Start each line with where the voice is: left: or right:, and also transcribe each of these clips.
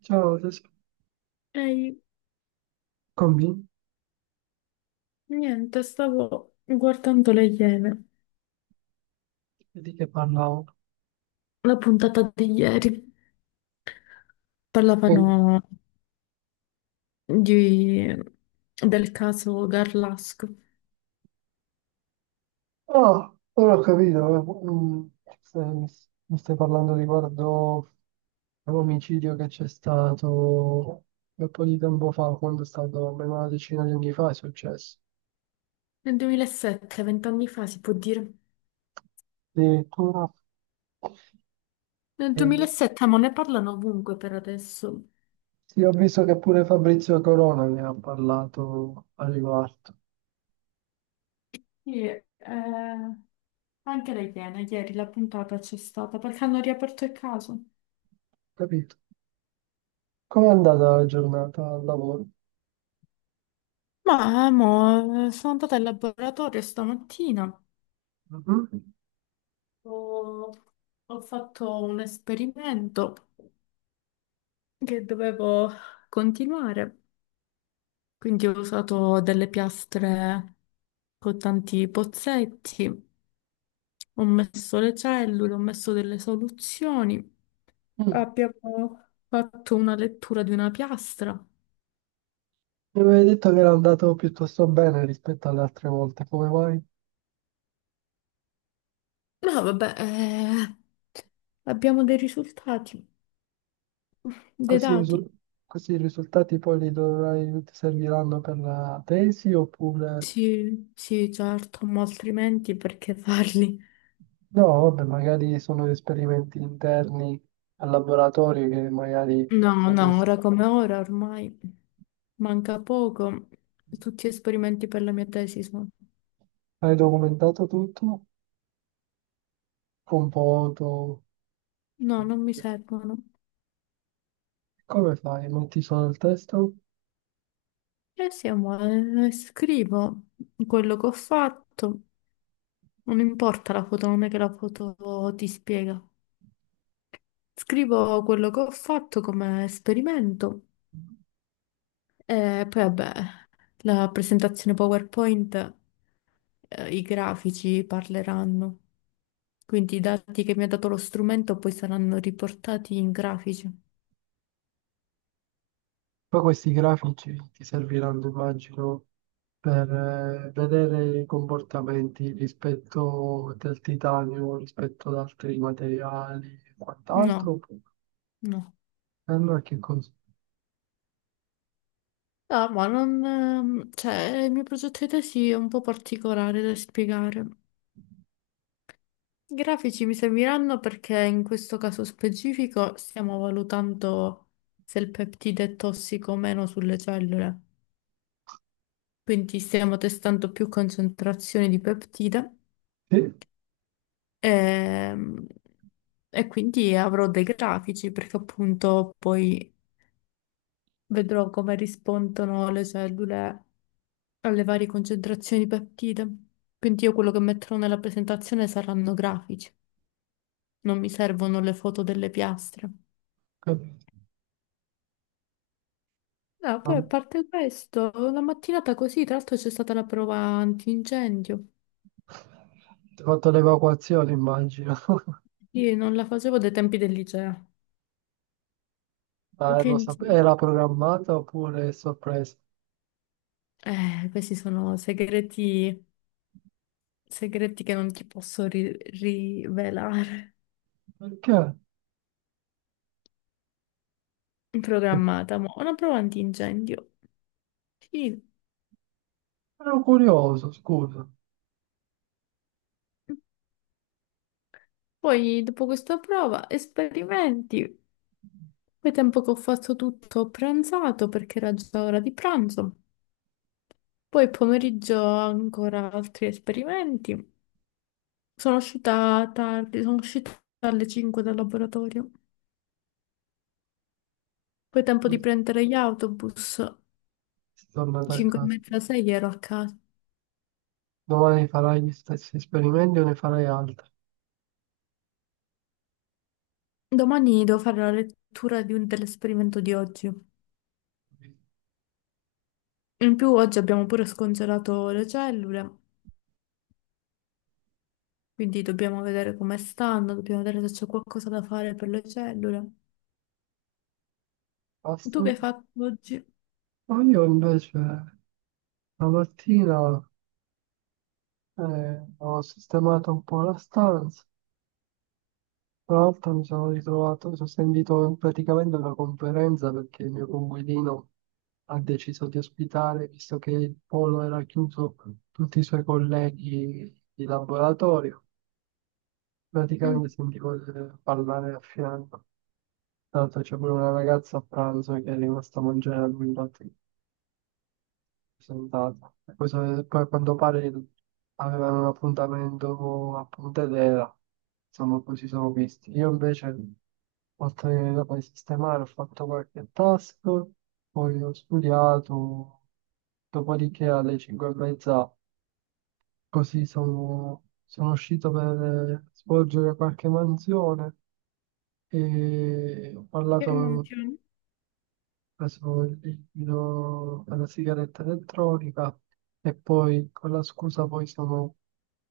right: Ciao, adesso
left: Ehi,
right: cominci
left: niente, stavo guardando le Iene,
right: e di che parlavo.
left: la puntata di ieri. Parlavano
right: Che-
left: di- del caso Garlasco.
right: Ah, ora ho capito, stai- mi stai parlando riguardo l'omicidio che c'è stato un po' di tempo fa, quando è stato almeno una decina di anni fa, è successo.
left: Nel 2007, vent'anni fa si può dire.
right: Addirittura,
left: Nel
right: eh,
left: 2007, ma ne parlano ovunque per adesso.
right: sì, ho visto che pure Fabrizio Corona ne ha parlato a riguardo,
left: Sì, anche le Iene, ieri la puntata c'è stata perché hanno riaperto il caso.
right: capito? Com'è andata la giornata al lavoro?
left: Ma, mo, sono andata al laboratorio stamattina.
right: Mhm.
left: Ho, ho fatto un esperimento, che dovevo continuare. Quindi ho usato delle piastre con tanti pozzetti, ho messo le cellule, ho messo delle soluzioni.
right: Mm.
left: Abbiamo fatto una lettura di una piastra.
right: Mi avevi detto che era andato piuttosto bene rispetto alle altre volte, come mai?
left: No, vabbè, abbiamo dei risultati, dei
right: Questi, risu-
left: dati.
right: Questi risultati poi li dovrai, ti serviranno per la tesi oppure
left: Sì, sì, certo, ma altrimenti perché farli?
right: no, vabbè, magari sono esperimenti interni al laboratorio che magari
left: No, no,
right: potresti.
left: ora come ora ormai manca poco. Tutti esperimenti per la mia tesi sono...
right: Hai documentato tutto con foto?
left: No, non mi servono.
right: Come fai? Non ti sono il testo?
left: E siamo, scrivo quello che ho fatto. Non importa la foto, non è che la foto ti spiega. Scrivo quello che ho fatto come esperimento e poi vabbè, la presentazione PowerPoint, i grafici parleranno. Quindi i dati che mi ha dato lo strumento poi saranno riportati in grafici.
right: Poi questi grafici ti serviranno, immagino, per vedere i comportamenti rispetto del titanio, rispetto ad altri materiali e
left: No,
right: quant'altro. E
left: no.
right: allora che cosa?
left: No, ma non, cioè, il mio progetto di tesi è un po' particolare da spiegare. I grafici mi serviranno perché in questo caso specifico stiamo valutando se il peptide è tossico o meno sulle cellule. Quindi stiamo testando più concentrazioni di peptide
right: Sì,
left: ehm, e quindi avrò dei grafici perché appunto poi vedrò come rispondono le cellule alle varie concentrazioni di peptide. Quindi io quello che metterò nella presentazione saranno grafici, non mi servono le foto delle piastre.
right: capito.
left: No,
right: Ah,
left: poi a parte questo, la mattinata così, tra l'altro c'è stata la prova antincendio.
right: ti ho fatto l'evacuazione, immagino.
left: Io non la facevo dai tempi del liceo.
right: Ma lo
left: Quindi,
right: era programmata oppure è sorpresa?
left: questi sono segreti, segreti che non ti posso rivelare.
right: Perché?
left: Programmata, ma una prova antincendio. Sì.
right: Ero curioso, scusa.
left: Poi, dopo questa prova, esperimenti. Poi tempo che ho fatto tutto ho pranzato perché era già ora di pranzo. Poi pomeriggio ancora altri esperimenti. Sono uscita tardi, sono uscita alle 5 dal laboratorio. Poi tempo di
right: Sei
left: prendere gli autobus.
right: tornata a
left: 5 e
right: casa.
left: mezza, 6 ero a casa.
right: Domani farai gli stessi esperimenti o ne farai altri?
left: Domani devo fare la lettura di dell'esperimento di oggi. In più oggi abbiamo pure scongelato le cellule, quindi dobbiamo vedere come stanno, dobbiamo vedere se c'è qualcosa da fare per le cellule.
right: Basta.
left: Tu che hai fatto oggi?
right: Ma io invece la mattina, ho sistemato un po' la stanza. Tra l'altro mi sono ritrovato, sono sentito praticamente una conferenza perché il mio coinquilino ha deciso di ospitare, visto che il polo era chiuso, tutti i suoi colleghi di laboratorio.
left: Mm.
right: Praticamente sentivo parlare a fianco. Tra l'altro c'è pure una ragazza a pranzo che è rimasta a mangiare a lui, infatti sentato. Poi, poi a quanto pare avevano un appuntamento a Pontedera, insomma, poi ci sono visti. Io invece, oltre che dopo di sistemare, ho fatto qualche task, poi ho studiato, dopodiché alle 5 e mezza, così sono uscito per svolgere qualche mansione e ho
left: Che
right: parlato
left: mantieni?
right: preso il liquido per la sigaretta elettronica e poi con la scusa poi sono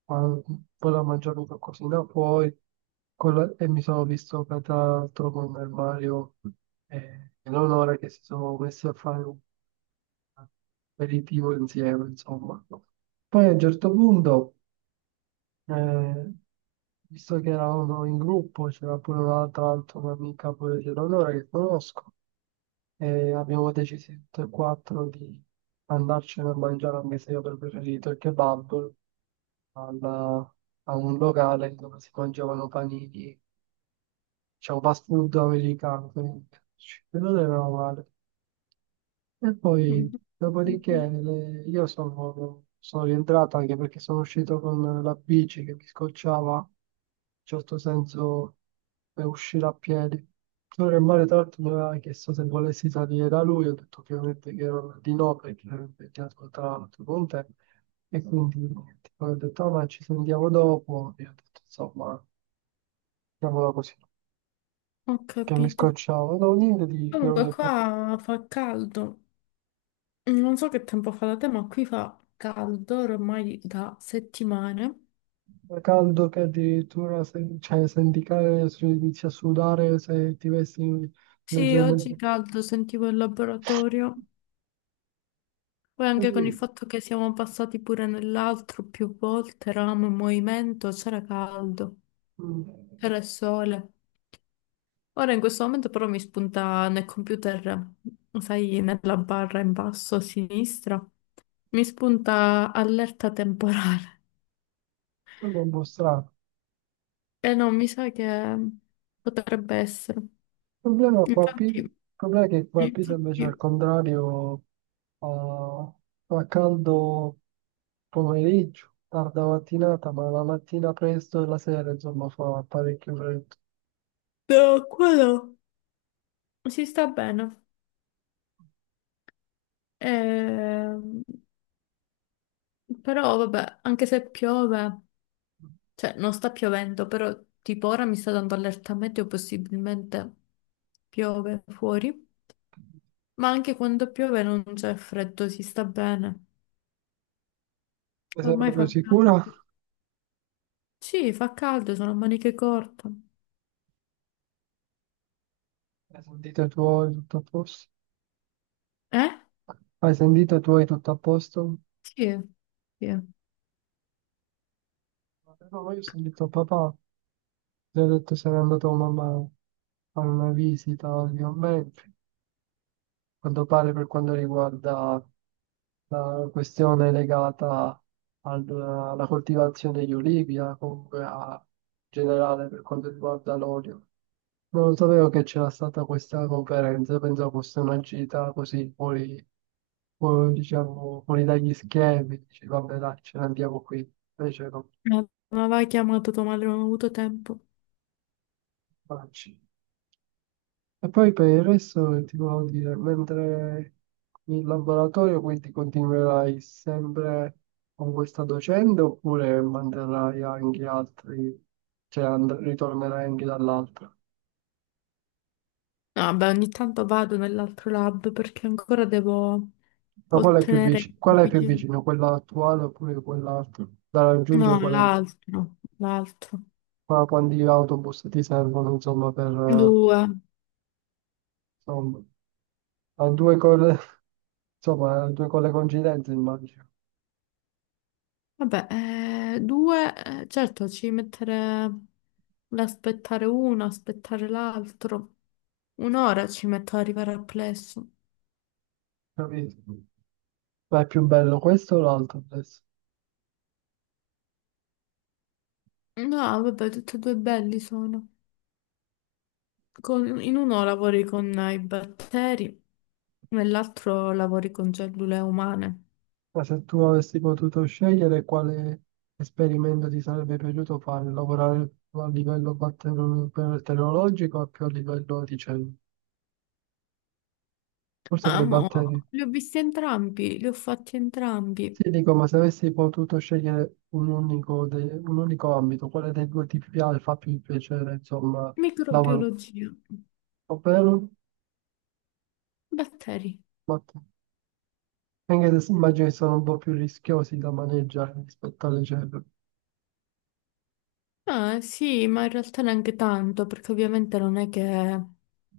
right: ma- volevo mangiarmi qualcosina poi e mi sono visto che tra l'altro con il Mario e l'Onora che si sono messi a fare un aperitivo insieme insomma poi a un certo punto eh, visto che eravamo in gruppo, c'era pure un'altra altra mia amica pure di Eleonora che conosco, e abbiamo deciso tutti e quattro di andarcene a mangiare, anche se io avrei preferito il kebab, al- a un locale dove si mangiavano panini, c'è un fast food americano, quindi quello non era male. E poi,
left: Mm,
right: dopodiché, io sono rientrato anche perché sono uscito con la bici che mi scocciava, in certo senso, per uscire a piedi. Allora, il mare, tra l'altro, mi aveva chiesto se volessi salire da lui, ho detto ovviamente che ero di no perché ero impegnato tra l'altro con te, e quindi niente. Poi ho detto, "Ah, ma ci sentiamo dopo", e ho detto, insomma, chiamola così,
left: ho
right: che mi
left: capito.
right: scocciava, no, niente di.
left: Comunque qua fa caldo. Non so che tempo fa da te, ma qui fa caldo ormai da settimane.
right: Fa caldo che addirittura se, cioè, senti che se inizi a sudare se ti vesti
left: Sì, oggi
right: leggermente.
left: caldo, sentivo il laboratorio. Poi anche con il
right: Quindi,
left: fatto che siamo passati pure nell'altro più volte, eravamo in movimento, c'era caldo,
right: mm,
left: c'era il sole. Ora in questo momento però mi spunta nel computer, sai, nella barra in basso a sinistra, mi spunta allerta temporale.
right: sembra un po' strano.
left: E no, mi sa che potrebbe essere.
right: Il problema, qua,
left: Infatti,
right: il problema è che qua a Pisa invece al
left: infatti.
right: contrario fa, fa caldo pomeriggio, tarda mattinata, ma la mattina presto e la sera insomma fa parecchio freddo.
left: No, quello si sta bene. Ehm, Però vabbè, anche se piove, cioè non sta piovendo, però tipo ora mi sta dando allerta meteo, possibilmente piove fuori. Ma anche quando piove non c'è freddo, si sta bene.
right: Ti sei
left: Ormai
right: proprio
left: fa caldo.
right: sicura?
left: Sì, fa caldo, sono a maniche corte.
right: Hai sentito i tuoi tutto a posto?
left: Eh?
right: Hai sentito i tuoi tutto a posto?
left: Sì, sì.
right: No, io ho sentito papà. Ti ho detto sarei andato con mamma a fare una visita di commenti, a quanto pare per quanto riguarda la questione legata alla coltivazione degli olivi, comunque a, in generale per quanto riguarda l'olio. Non sapevo che c'era stata questa conferenza, pensavo fosse una gita così fuori, diciamo, fuori dagli schemi, dici vabbè dai, ce ne andiamo qui, invece no,
left: Ma aveva chiamato tua madre, non ho avuto tempo. No,
right: vacci. E poi per il resto ti volevo dire, mentre in laboratorio quindi continuerai sempre con questa docente oppure manterrai anche altri, cioè ritornerai anche dall'altra?
left: vabbè, ogni tanto vado nell'altro lab perché ancora devo
right: Ma qual è più
left: ottenere i
right: vicino? Qual è più
left: grafici.
right: vicino? Quella attuale oppure quell'altra? Da raggiungere
left: No, l'altro, l'altro.
right: quanti autobus ti servono, insomma, per
left: Due.
right: insomma, a due cose, insomma, a due con le coincidenze immagino,
left: Vabbè, due, certo, ci mettere l'aspettare uno, aspettare l'altro. Un'ora ci metto ad arrivare al plesso.
right: capito? Ma è più bello questo o l'altro adesso?
left: No, vabbè, tutti e due belli sono. In uno lavori con i batteri, nell'altro lavori con cellule umane.
right: Ma se tu avessi potuto scegliere quale esperimento ti sarebbe piaciuto fare, lavorare più a livello batteriologico o più a livello di cellule? Forse con i
left: Amo,
right: batteri.
left: li ho visti entrambi, li ho fatti entrambi.
right: Sì, dico, ma se avessi potuto scegliere un unico ambito, quale dei due ti piace, fa più piacere, insomma, lavorare?
left: Microbiologia,
right: Ovvero,
left: batteri.
right: batteri. Anche se immagino che sono un po' più rischiosi da maneggiare rispetto alle cellule.
left: Ah, sì, ma in realtà neanche tanto, perché ovviamente non è che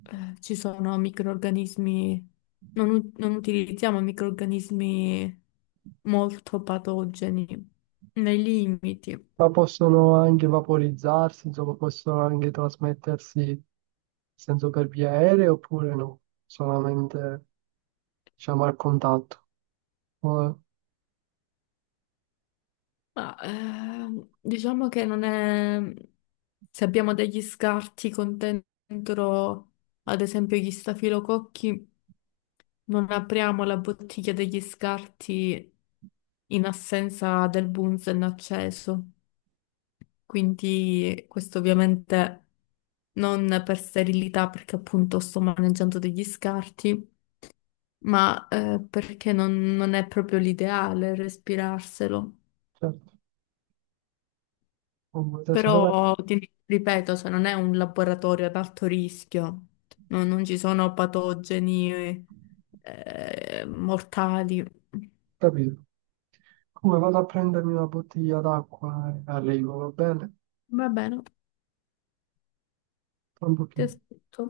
left: ci sono microrganismi, non utilizziamo microrganismi molto patogeni, nei limiti.
right: Ma possono anche vaporizzarsi, insomma, possono anche trasmettersi in senso per via aerea oppure no, solamente diciamo al contatto. Ora,
left: Ma diciamo che non è... Se abbiamo degli scarti con dentro, ad esempio, gli stafilococchi, non apriamo la bottiglia degli scarti in assenza del bunzen acceso. Quindi questo ovviamente non per sterilità, perché appunto sto maneggiando degli scarti, ma perché non è proprio l'ideale respirarselo.
right: certo, comunque adesso vado a
left: Però ti ripeto, cioè, non è un laboratorio ad alto rischio, non ci sono patogeni mortali.
right: capire. Come vado a prendermi una bottiglia d'acqua e arrivo, va bene?
left: Va bene,
right: Tra un
left: ti
right: pochino.
left: aspetto.